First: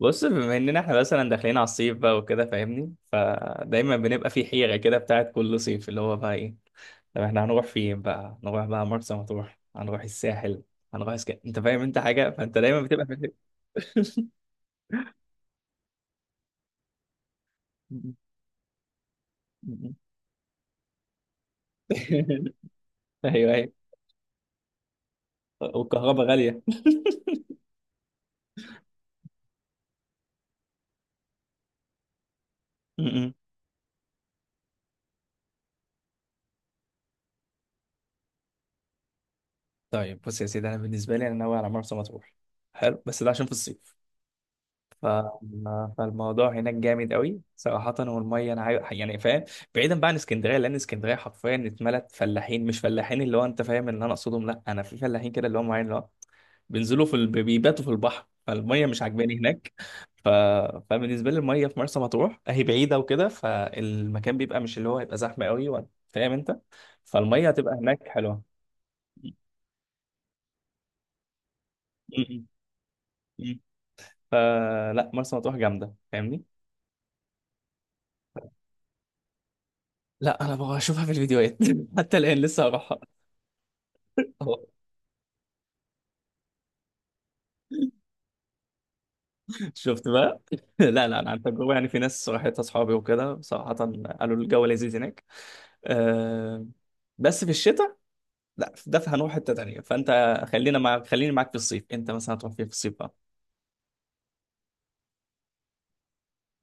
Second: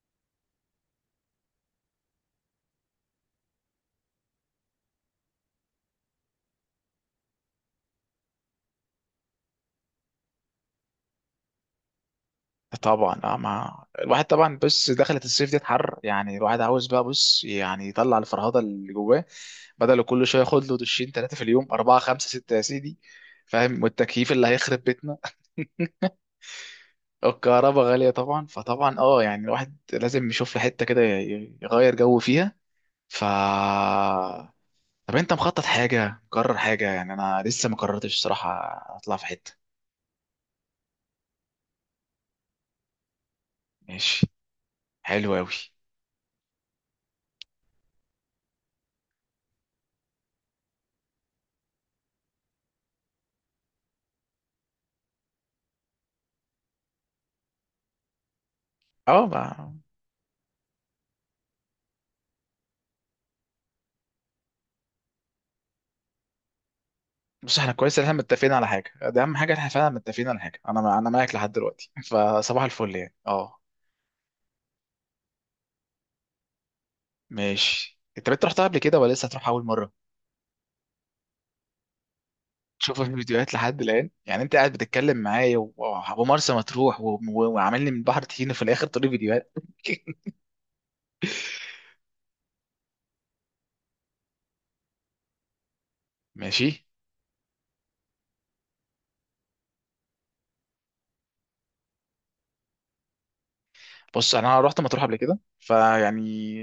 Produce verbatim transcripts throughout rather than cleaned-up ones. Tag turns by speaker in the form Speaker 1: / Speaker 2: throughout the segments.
Speaker 1: بص بما اننا احنا مثلا داخلين على الصيف بقى وكده فاهمني، فدايما بنبقى في حيرة كده بتاعت كل صيف اللي هو بقى ايه. طب احنا هنروح فين بقى؟ هنروح بقى مرسى مطروح، هنروح الساحل، هنروح اسك... انت فاهم انت حاجة، فانت دايما بتبقى
Speaker 2: طبعا
Speaker 1: في
Speaker 2: اه ما الواحد طبعا، بص، دخلت الصيف دي حر، يعني الواحد عاوز بقى، بص يعني يطلع الفرهده اللي جواه،
Speaker 1: الحيرة.
Speaker 2: بدل كل شويه ياخد له دشين، ثلاثه في اليوم، اربعه، خمسه، سته، يا سيدي.
Speaker 1: ايوه ايوه.
Speaker 2: فاهم؟ والتكييف اللي هيخرب بيتنا.
Speaker 1: والكهرباء غالية.
Speaker 2: الكهرباء غاليه طبعا. فطبعا اه يعني الواحد لازم يشوف له حته كده ي- يغير جو فيها. ف
Speaker 1: م-م.
Speaker 2: طب انت مخطط حاجه؟ مقرر حاجه؟ يعني انا لسه ما قررتش الصراحه، اطلع في حته.
Speaker 1: طيب بص يا سيدي، انا بالنسبة لي انا ناوي على مرسى مطروح. حلو بس ده عشان في الصيف،
Speaker 2: ماشي،
Speaker 1: ف...
Speaker 2: حلو قوي.
Speaker 1: فالموضوع هناك جامد قوي صراحة، والمية أنا عايز يعني فاهم، بعيدا بقى عن اسكندرية، لأن اسكندرية حرفيا اتملت فلاحين. مش فلاحين اللي هو أنت فاهم إن أنا أقصدهم، لأ، أنا في فلاحين كده اللي هم معين اللي هو بينزلوا في ال... بيباتوا في البحر، فالمية مش عجباني هناك.
Speaker 2: اه،
Speaker 1: ف... فبالنسبة لي المية في مرسى مطروح هي بعيدة وكده، فالمكان بيبقى مش اللي هو هيبقى زحمة قوي وأنت فاهم أنت، فالمية
Speaker 2: بص، احنا
Speaker 1: هتبقى
Speaker 2: كويس ان
Speaker 1: هناك
Speaker 2: احنا
Speaker 1: حلوة.
Speaker 2: متفقين على حاجه، ده
Speaker 1: م-
Speaker 2: اهم حاجه، احنا فعلا متفقين على حاجه، انا انا معاك لحد دلوقتي،
Speaker 1: م-
Speaker 2: فصباح الفل يعني. اه،
Speaker 1: م. فلا مرسى مطروح جامدة فاهمني.
Speaker 2: ماشي. انت بنت رحتها قبل كده ولا لسه هتروح اول مره؟
Speaker 1: لا انا ببقى اشوفها في الفيديوهات حتى الان لسه هروحها.
Speaker 2: شوفها في الفيديوهات لحد الان يعني، انت
Speaker 1: أهو.
Speaker 2: قاعد بتتكلم معايا و- ومرسى مطروح و- و- وعاملني من بحر طحينه في الاخر تقولي فيديوهات.
Speaker 1: شفت بقى. لا لا انا عن تجربه يعني، في ناس راحت اصحابي وكده صراحه، قالوا الجو لذيذ هناك. أه
Speaker 2: ماشي.
Speaker 1: بس في الشتاء. لا ده هنروح حته تانيه فانت، خلينا مع خليني معاك في الصيف. انت مثلا هتروح فين في الصيف بقى؟
Speaker 2: بص انا رحت مطروح قبل كده فيعني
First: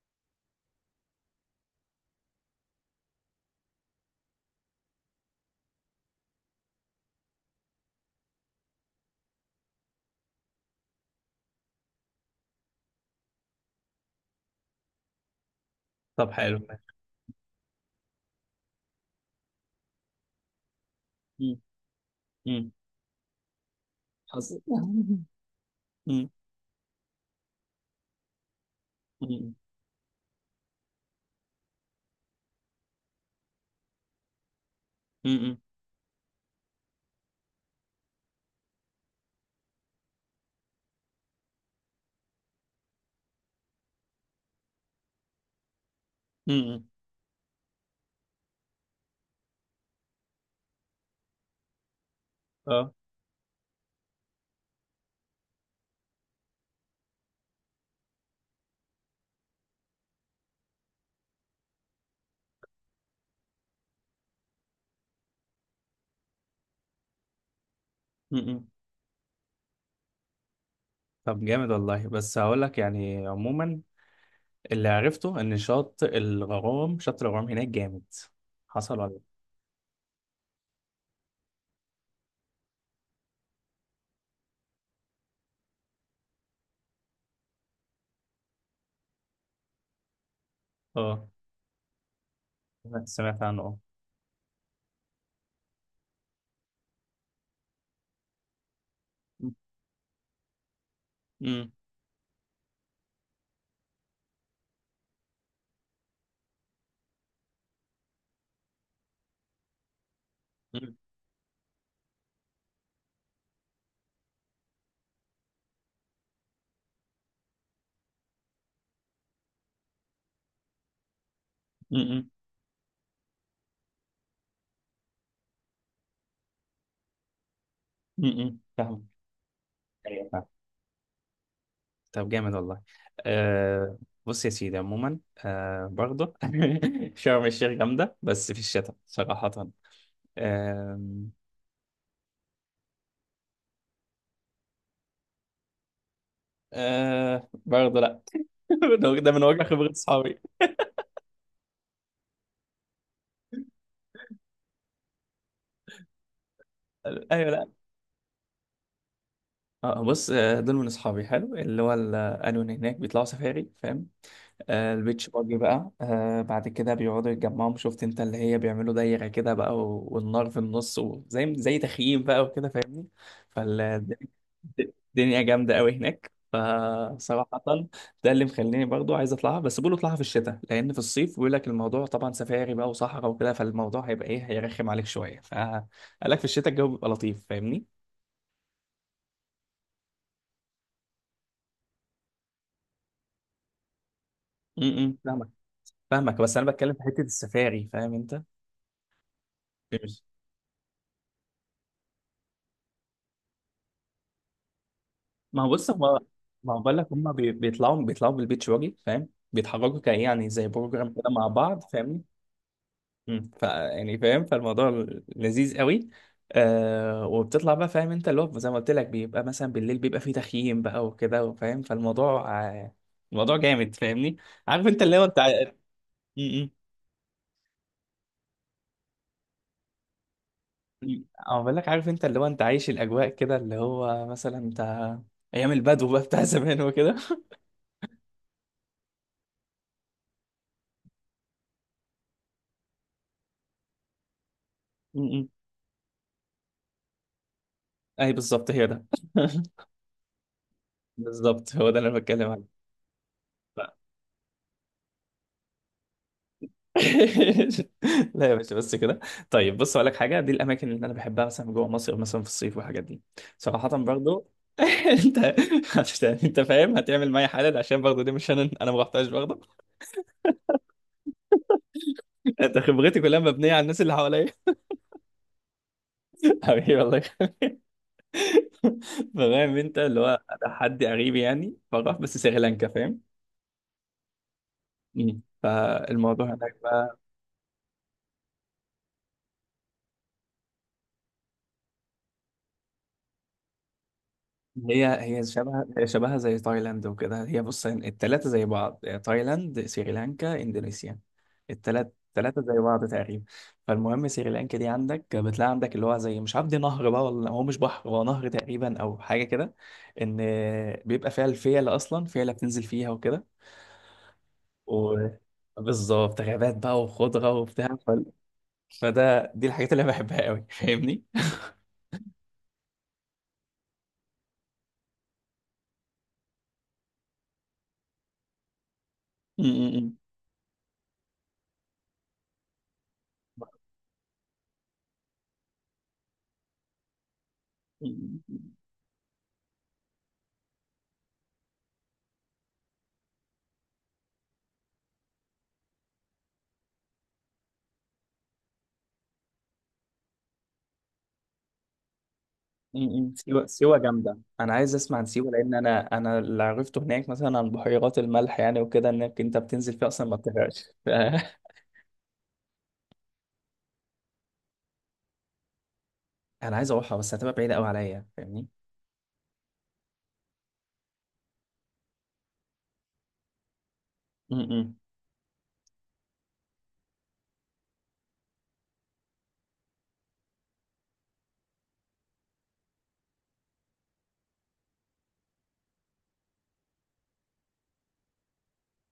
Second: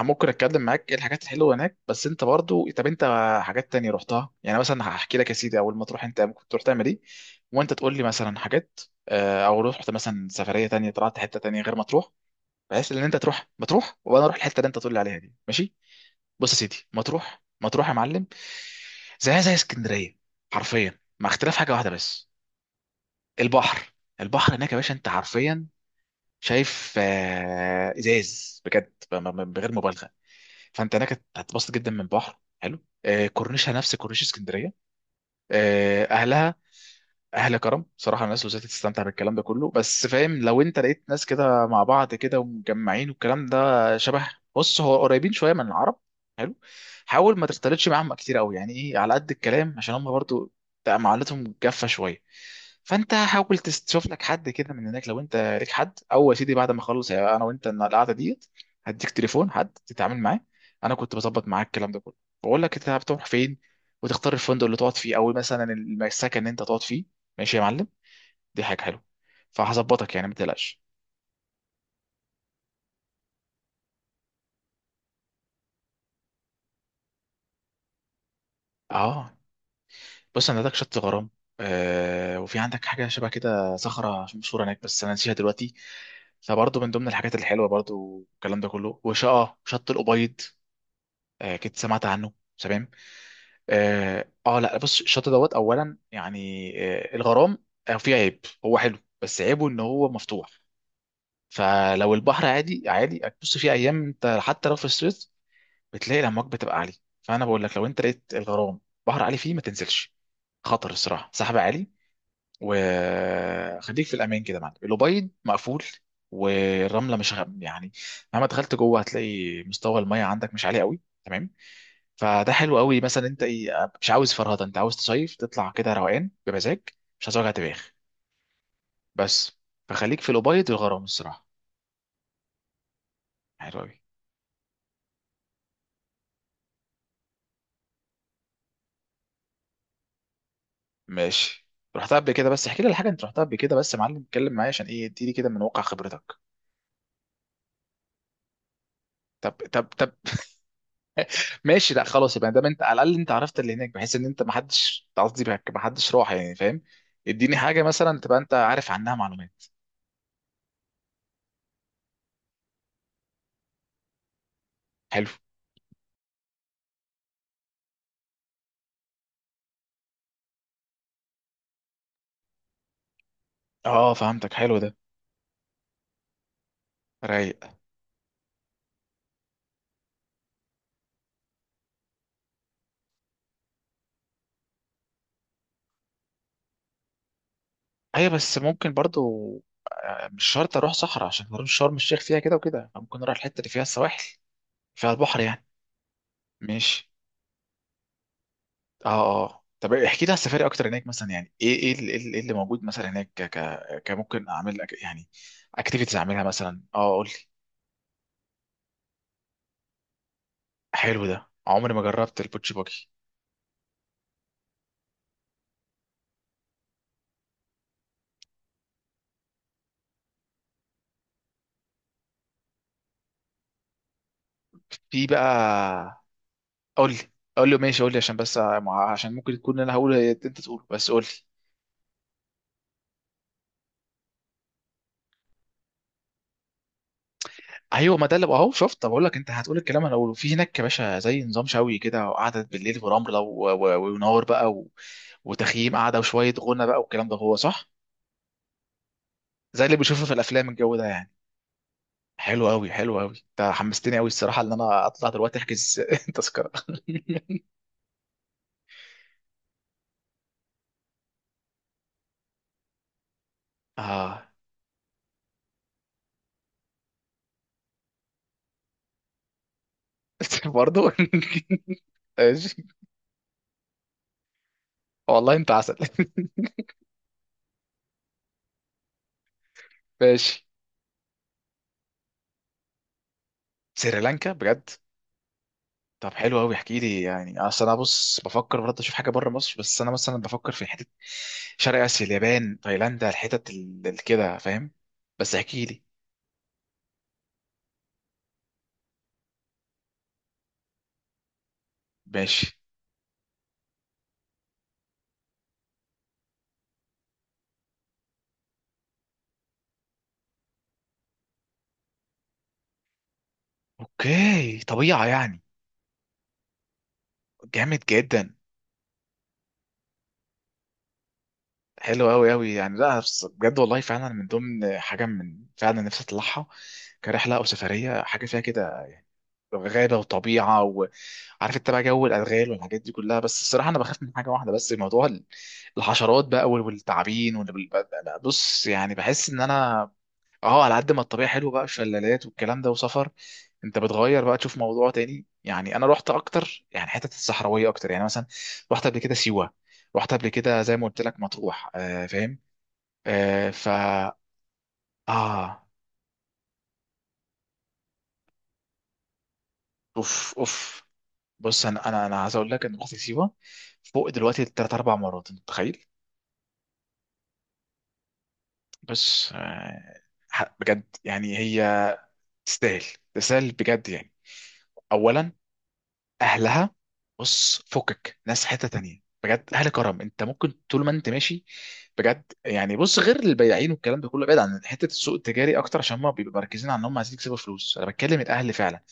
Speaker 2: ممكن اتكلم معاك ايه الحاجات الحلوه هناك، بس انت برضو، طب انت حاجات تانية رحتها؟ يعني مثلا هحكي لك يا سيدي اول ما تروح انت ممكن تروح تعمل ايه، وانت تقول لي مثلا حاجات. آه، او رحت مثلا سفريه تانية، طلعت حته تانية غير مطروح، بحيث ان انت تروح مطروح وانا اروح الحته اللي انت تقول لي عليها دي. ماشي.
Speaker 1: طب
Speaker 2: بص يا
Speaker 1: حلو
Speaker 2: سيدي،
Speaker 1: ماشي.
Speaker 2: مطروح مطروح يا معلم، زيها زي اسكندريه حرفيا، مع اختلاف
Speaker 1: مم.
Speaker 2: حاجه واحده بس،
Speaker 1: مم.
Speaker 2: البحر.
Speaker 1: حظ.
Speaker 2: البحر هناك يا باشا انت
Speaker 1: مم.
Speaker 2: حرفيا
Speaker 1: مم.
Speaker 2: شايف، آه، ازاز بجد، ب- ب-
Speaker 1: مم.
Speaker 2: بغير مبالغه. فانت هناك هتتبسط جدا من بحر حلو، آه، كورنيشها نفس كورنيش اسكندريه،
Speaker 1: مم.
Speaker 2: آه، اهلها اهل كرم صراحه، الناس لوزات، تستمتع بالكلام ده كله، بس فاهم لو انت لقيت ناس كده مع بعض كده ومجمعين والكلام ده شبه، بص هو قريبين شويه من العرب. حلو.
Speaker 1: مم.
Speaker 2: حاول ما تختلطش معاهم كتير قوي يعني، ايه، على قد الكلام، عشان هم برضو بتبقى معاملتهم جافه شويه.
Speaker 1: اه.
Speaker 2: فانت حاول تس- تشوف لك حد كده من هناك، لو انت ليك حد، او يا سيدي بعد ما اخلص، يعني انا وانت القعده ديت، هديك تليفون حد تتعامل معاه. انا كنت بظبط معاك الكلام ده كله، بقول لك انت بتروح فين، وتختار الفندق اللي تقعد فيه، او مثلا السكن اللي انت تقعد فيه. ماشي يا معلم. دي
Speaker 1: مم.
Speaker 2: حاجه حلوه. فهظبطك يعني، ما تقلقش.
Speaker 1: طب جامد والله. بس هقول لك يعني عموما، اللي عرفته ان شط الغرام شط الغرام هناك جامد. حصل ولا لأ؟
Speaker 2: اه، بص، انا عندك شط غرام، آه، وفي عندك حاجه شبه كده صخره مشهوره هناك بس انا نسيها دلوقتي، فبرضه من ضمن الحاجات الحلوه برضه والكلام ده كله، وشقه شط الابيض.
Speaker 1: اه.
Speaker 2: آه، كنت سمعت عنه، تمام.
Speaker 1: سمعت عنه اه.
Speaker 2: اه، آه، لا، بص الشط دوت اولا يعني، آه الغرام، آه فيه عيب، هو حلو بس عيبه ان هو مفتوح،
Speaker 1: امم.
Speaker 2: فلو البحر عادي عادي هتبص فيه ايام انت، حتى لو في الصيف بتلاقي الامواج بتبقى عاليه. فانا بقول لك لو انت لقيت الغرام بحر عالي فيه، ما تنزلش، خطر الصراحه، سحب عالي. وخليك في الامان كده يا معلم. الأبيض مقفول، والرمله مش غ... يعني مهما دخلت جوه هتلاقي مستوى الميه عندك مش عالي قوي. تمام.
Speaker 1: امم.
Speaker 2: فده حلو قوي، مثلا انت ايه، مش عاوز فرهده، انت عاوز تصيف، تطلع كده روقان بمزاج، مش عايز وجع دماغ
Speaker 1: امم فاهم.
Speaker 2: بس. فخليك
Speaker 1: ايوه
Speaker 2: في
Speaker 1: فاهم.
Speaker 2: الأبيض والغرام الصراحه.
Speaker 1: طب جامد والله.
Speaker 2: حلو
Speaker 1: آه.
Speaker 2: قوي.
Speaker 1: بص يا سيدي عموما، آه برضه شرم الشيخ جامده بس في الشتاء صراحه. آه.
Speaker 2: ماشي. رحتها قبل كده؟ بس احكي لي الحاجه، انت رحتها قبل كده، بس يا معلم اتكلم معايا عشان ايه، اديني كده من واقع خبرتك.
Speaker 1: آه برضه لا. ده ده من
Speaker 2: طب
Speaker 1: واقع
Speaker 2: طب
Speaker 1: خبره
Speaker 2: طب
Speaker 1: اصحابي.
Speaker 2: ماشي، لا خلاص، يبقى دام انت على الاقل انت عرفت اللي هناك، بحيث ان انت ما حدش قصدي بهك- ما حدش راح يعني فاهم،
Speaker 1: ايوه
Speaker 2: اديني
Speaker 1: لا.
Speaker 2: حاجه مثلا تبقى انت عارف عنها معلومات.
Speaker 1: آه بص آه، دول من اصحابي حلو اللي هو ال- قالوا ان هناك بيطلعوا سفاري فاهم، آه، البيتش
Speaker 2: حلو.
Speaker 1: باجي بقى، آه، بعد كده بيقعدوا يتجمعوا، شفت انت، اللي هي بيعملوا دايرة كده بقى و- والنار في النص، وزي زي تخييم بقى وكده فاهمني.
Speaker 2: اه، فهمتك، حلو ده.
Speaker 1: فالدنيا جامدة قوي هناك فصراحة،
Speaker 2: رايق.
Speaker 1: ده اللي مخليني برضو عايز اطلعها. بس بيقولوا اطلعها في الشتاء، لان في الصيف بيقول لك الموضوع طبعا سفاري بقى وصحراء وكده، فالموضوع هيبقى ايه، هيرخم عليك شوية، فقال لك في الشتاء الجو بيبقى لطيف فاهمني.
Speaker 2: ايوه، بس ممكن برضو آه، مش شرط اروح صحراء عشان اروح شرم الشيخ، فيها كده وكده، ممكن اروح الحته اللي فيها السواحل،
Speaker 1: م-
Speaker 2: فيها
Speaker 1: م،
Speaker 2: البحر
Speaker 1: فاهمك.
Speaker 2: يعني.
Speaker 1: فاهمك، بس انا بتكلم في
Speaker 2: ماشي.
Speaker 1: حتة السفاري فاهم انت.
Speaker 2: اه. اه، طب احكي لي على السفاري اكتر هناك، مثلا يعني ايه، ايه اللي، إيه اللي موجود مثلا هناك، ك ك كممكن اعمل أك- يعني
Speaker 1: ما هو بص
Speaker 2: اكتيفيتيز
Speaker 1: هو،
Speaker 2: اعملها
Speaker 1: ما هو
Speaker 2: مثلا؟
Speaker 1: بقول لك
Speaker 2: اه، قول
Speaker 1: هم
Speaker 2: لي.
Speaker 1: بيطلعوا بيطلعوا بالبيتش واجي فاهم، بيتحركوا كايه يعني زي بروجرام
Speaker 2: حلو
Speaker 1: كده
Speaker 2: ده،
Speaker 1: مع بعض
Speaker 2: عمري ما
Speaker 1: فاهمني.
Speaker 2: جربت البوتشي باجي.
Speaker 1: امم ف يعني فاهم، فالموضوع لذيذ قوي. آه وبتطلع بقى، فاهم انت اللي هو زي ما قلت لك بيبقى مثلا بالليل بيبقى فيه تخييم بقى وكده فاهم، فالموضوع آه، الموضوع جامد فاهمني. عارف انت اللي هو
Speaker 2: في
Speaker 1: انت ع-
Speaker 2: بقى،
Speaker 1: م- م.
Speaker 2: قول لي قول لي ماشي، قول لي عشان بس مع- عشان ممكن تكون انا هقول انت تقوله، بس
Speaker 1: م-
Speaker 2: قول لي.
Speaker 1: أنا بقول لك، عارف انت اللي هو انت عايش الاجواء كده، اللي هو مثلا انت ايام البدو بقى بتاع زمان وكده.
Speaker 2: ايوه، ما ده اللي اهو شفت. طب اقول لك انت هتقول الكلام انا هقوله؟ في هناك يا باشا زي نظام شوي كده وقعدة بالليل ورمله و- و- ونار بقى و...
Speaker 1: م- م.
Speaker 2: وتخييم قاعده وشويه غنى بقى، والكلام ده هو صح؟
Speaker 1: اي بالظبط هي ده.
Speaker 2: زي اللي بشوفه في الافلام الجو ده يعني.
Speaker 1: بالظبط هو ده اللي انا بتكلم
Speaker 2: حلو
Speaker 1: عليه.
Speaker 2: قوي حلو قوي انت
Speaker 1: لا
Speaker 2: حمستني قوي الصراحه ان انا اطلع دلوقتي احجز تذكره.
Speaker 1: لا يا باشا بس كده. طيب بص اقول لك حاجه، دي الاماكن اللي انا بحبها مثلا جوه مصر مثلا في الصيف والحاجات دي صراحه برضو.
Speaker 2: اه.
Speaker 1: انت هت- انت فاهم هتعمل معايا حالا، عشان برضو دي مش انا، انا ما رحتهاش برضو.
Speaker 2: برضه. ماشي.
Speaker 1: انت خبرتي كلها مبنيه على الناس اللي حواليا.
Speaker 2: والله انت عسل.
Speaker 1: حبيبي والله. فاهم انت اللي هو
Speaker 2: ماشي.
Speaker 1: ده حد قريب يعني فراح بس سريلانكا فاهم.
Speaker 2: سريلانكا بجد؟
Speaker 1: مم.
Speaker 2: طب
Speaker 1: فالموضوع
Speaker 2: حلو قوي،
Speaker 1: هناك
Speaker 2: احكي
Speaker 1: بقى،
Speaker 2: لي يعني، اصل انا بص بفكر برضه اشوف حاجه بره مصر، بس انا مثلا بفكر في حته شرق اسيا، اليابان، تايلاند، الحتت ال- ال- كده فاهم.
Speaker 1: هي هي
Speaker 2: بس
Speaker 1: شبه
Speaker 2: احكي لي.
Speaker 1: هي شبهها زي تايلاند وكده، هي بص التلاتة زي بعض، تايلاند سريلانكا اندونيسيا، التلات التلاتة زي
Speaker 2: ماشي.
Speaker 1: بعض تقريبا. فالمهم سريلانكا دي عندك بتلاقي عندك اللي هو زي مش عارف، دي نهر بقى ولا هو مش بحر، هو نهر تقريبا او حاجة كده، ان بيبقى فيها الفيلة، اصلا فيلة بتنزل فيها وكده،
Speaker 2: اوكي،
Speaker 1: و
Speaker 2: طبيعه يعني.
Speaker 1: بالظبط غابات بقى وخضرة وبتاع،
Speaker 2: جامد
Speaker 1: ف...
Speaker 2: جدا.
Speaker 1: فده دي الحاجات اللي انا بحبها قوي فاهمني؟
Speaker 2: حلو قوي قوي يعني، لا بس بجد والله فعلا من ضمن حاجه من فعلا نفسي اطلعها كرحله او سفريه، حاجه فيها كده غابة وطبيعة، وعارف انت بقى جو الأدغال والحاجات دي كلها، بس الصراحة أنا بخاف من حاجة واحدة بس، موضوع ال- الحشرات بقى وال- والتعابين وال- بال- بقى- بقى- بص يعني بحس إن أنا، أه، على قد ما الطبيعة حلوة بقى، شلالات والكلام ده وسفر، أنت بتغير بقى تشوف موضوع تاني يعني. أنا رحت أكتر يعني حتة الصحراوية أكتر، يعني مثلا رحت قبل كده سيوة، رحت قبل كده زي ما قلت لك مطروح، آه فاهم.
Speaker 1: م- م. سيوة
Speaker 2: آه ف
Speaker 1: سيوة جامدة، أنا عايز أسمع عن سيوة، لأن
Speaker 2: آه،
Speaker 1: أنا أنا اللي عرفته هناك مثلا عن بحيرات الملح يعني وكده، إنك أنت بتنزل فيها أصلا ما
Speaker 2: أوف
Speaker 1: بتغرقش.
Speaker 2: أوف.
Speaker 1: ف-
Speaker 2: بص انا انا انا عايز اقول لك ان رحت سيوه فوق دلوقتي ثلاث اربع مرات، انت متخيل؟
Speaker 1: أنا عايز أروحها، بس هتبقى بعيدة أوي عليا فاهمني؟
Speaker 2: بس آه، ح- بجد يعني، هي تستاهل، تستاهل بجد يعني.
Speaker 1: م- م.
Speaker 2: اولا، اهلها، بص فكك، ناس حته تانية بجد، اهل كرم، انت ممكن طول ما انت ماشي بجد يعني. بص غير البياعين والكلام ده كله، بعيد عن حته السوق التجاري اكتر عشان هم بيبقوا مركزين على ان هم عايزين يكسبوا فلوس، انا بتكلم الاهل فعلا.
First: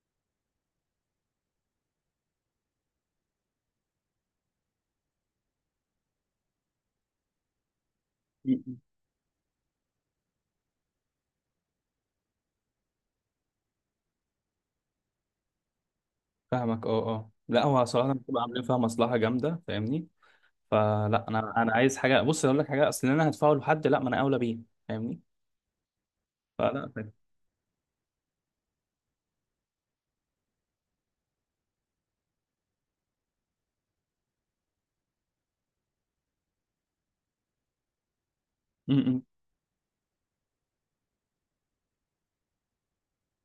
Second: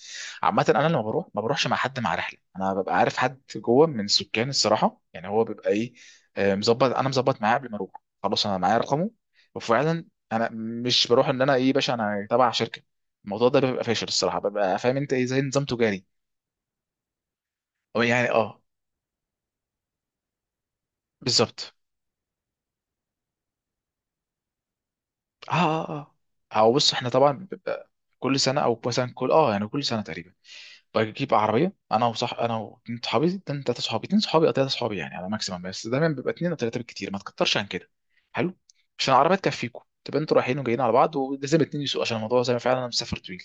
Speaker 2: عامه انا لما بروح ما بروحش مع حد مع رحله، انا ببقى عارف حد جوه من السكان الصراحه، يعني هو بيبقى ايه، آه، مظبط، انا مظبط معاه قبل ما اروح، خلاص
Speaker 1: م-
Speaker 2: انا
Speaker 1: م.
Speaker 2: معايا رقمه. وفعلا انا مش بروح ان انا ايه باشا انا تبع شركه، الموضوع ده بيبقى فاشل الصراحه، ببقى فاهم انت ايه، زي نظام تجاري.
Speaker 1: فاهمك. أه أه لا هو
Speaker 2: أو
Speaker 1: صراحة
Speaker 2: يعني
Speaker 1: بتبقى عاملين
Speaker 2: اه.
Speaker 1: فيها مصلحة جامدة فاهمني؟ فلا أنا أنا
Speaker 2: بالظبط.
Speaker 1: عايز حاجة، بص أقول لك حاجة، أصل أنا هدفعه لحد، لا ما أنا أولى بيه، فاهمني؟
Speaker 2: اه، اه، اه، او
Speaker 1: فلا
Speaker 2: بص، احنا
Speaker 1: فاهم.
Speaker 2: طبعا بيبقى كل سنه، او مثلا كل اه يعني كل سنه تقريبا، بجيب عربيه انا، وصح انا واتنين صحابي، اتنين تلاته صحابي، اتنين صحابي او تلاته صحابي يعني على ماكسيمم، بس دايما بيبقى اتنين او تلاته بالكتير، ما تكترش عن كده. حلو. عشان
Speaker 1: م-
Speaker 2: العربيه تكفيكم، تبقى انتوا رايحين وجايين على بعض، ولازم اتنين يسوقوا عشان الموضوع، زي ما فعلا انا مسافر طويل،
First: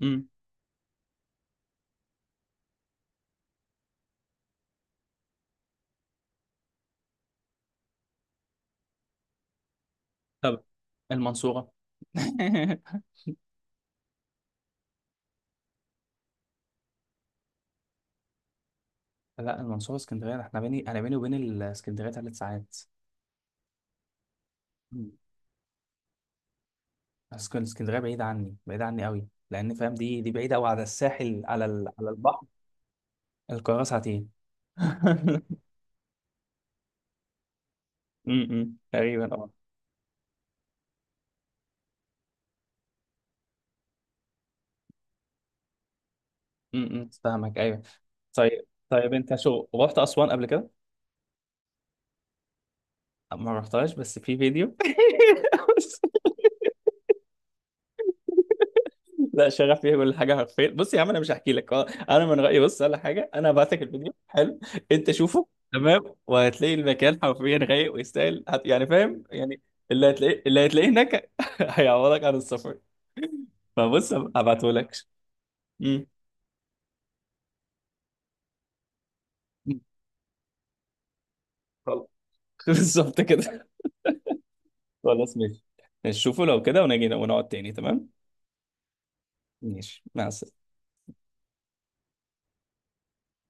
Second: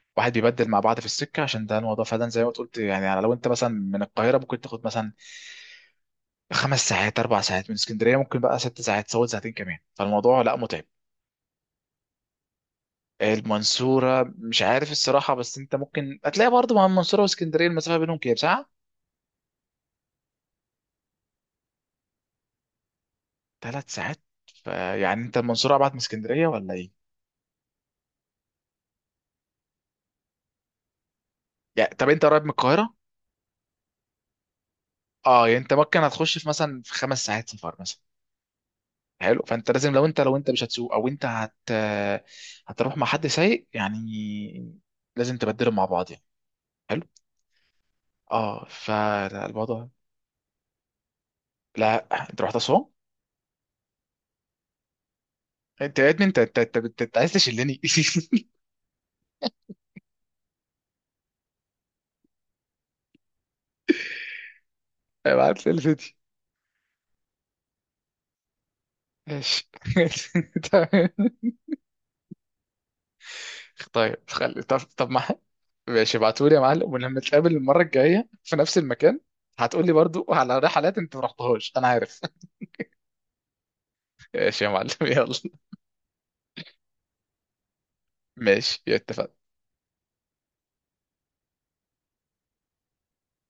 Speaker 1: م. م.
Speaker 2: واحد بيبدل مع بعض في السكه، عشان ده الموضوع فعلا زي ما قلت يعني. يعني لو انت مثلا من القاهره ممكن تاخد مثلا خمس ساعات، اربع ساعات، من اسكندريه ممكن بقى ست ساعات تزود ساعتين كمان، فالموضوع لا
Speaker 1: طب
Speaker 2: متعب.
Speaker 1: المنصورة.
Speaker 2: المنصورة مش عارف الصراحة، بس انت ممكن هتلاقي برضه، مع المنصورة واسكندرية المسافة بينهم كام ساعة؟
Speaker 1: لا المنصورة اسكندرية، احنا بيني أنا بيني وبين الاسكندرية ثلاث ساعات.
Speaker 2: ثلاث ساعات. فيعني انت المنصورة ابعد من اسكندرية ولا ايه؟
Speaker 1: اسكن اسكندريه بعيده عني، بعيده عني قوي، لان فاهم دي دي بعيده قوي على الساحل، على ال...
Speaker 2: يعني طب
Speaker 1: على
Speaker 2: انت قريب
Speaker 1: البحر.
Speaker 2: من القاهرة؟
Speaker 1: القاهره ساعتين.
Speaker 2: اه، يعني انت ممكن هتخش في مثلا في خمس ساعات سفر مثلا.
Speaker 1: امم تقريبا
Speaker 2: حلو.
Speaker 1: اه.
Speaker 2: فانت لازم، لو انت لو انت مش هتسوق او انت هت هتروح مع حد سايق يعني، لازم تبدلهم مع بعض يعني. حلو.
Speaker 1: امم فاهمك ايوه. طيب
Speaker 2: اه،
Speaker 1: طيب، انت شو
Speaker 2: فالموضوع.
Speaker 1: رحت اسوان قبل كده؟
Speaker 2: لا، انت رحت اسوان؟
Speaker 1: ما رحتهاش بس في فيديو.
Speaker 2: انت يا ابني، انت انت انت, انت, انت عايز تشلني؟
Speaker 1: لا شغف فيها كل حاجه حرفيا، بص يا عم انا مش هحكي لك، آه، انا من رايي بص ولا حاجه، انا هبعتك الفيديو، حلو، انت شوفه،
Speaker 2: ابعت لي الفيديو.
Speaker 1: تمام، وهتلاقي المكان حرفيا رايق ويستاهل، هت- يعني فاهم يعني،
Speaker 2: ماشي.
Speaker 1: اللي هتلاقيه اللي هتلاقيه هناك
Speaker 2: تمام.
Speaker 1: هيعوضك عن السفر، فبص
Speaker 2: طيب خلي،
Speaker 1: هبعته
Speaker 2: طب
Speaker 1: لك.
Speaker 2: طب ما حد-
Speaker 1: امم.
Speaker 2: ماشي، ابعتولي يا معلم، ولما نتقابل المرة الجاية في نفس المكان هتقولي برضو على رحلات انت ما رحتهاش انا
Speaker 1: خلاص.
Speaker 2: عارف.
Speaker 1: بالظبط كده.
Speaker 2: ماشي يا معلم، يلا.
Speaker 1: خلاص ماشي. شوفوا لو كده ونجي ونقعد تاني تمام.
Speaker 2: ماشي، اتفقنا.
Speaker 1: ماشي مع السلامه.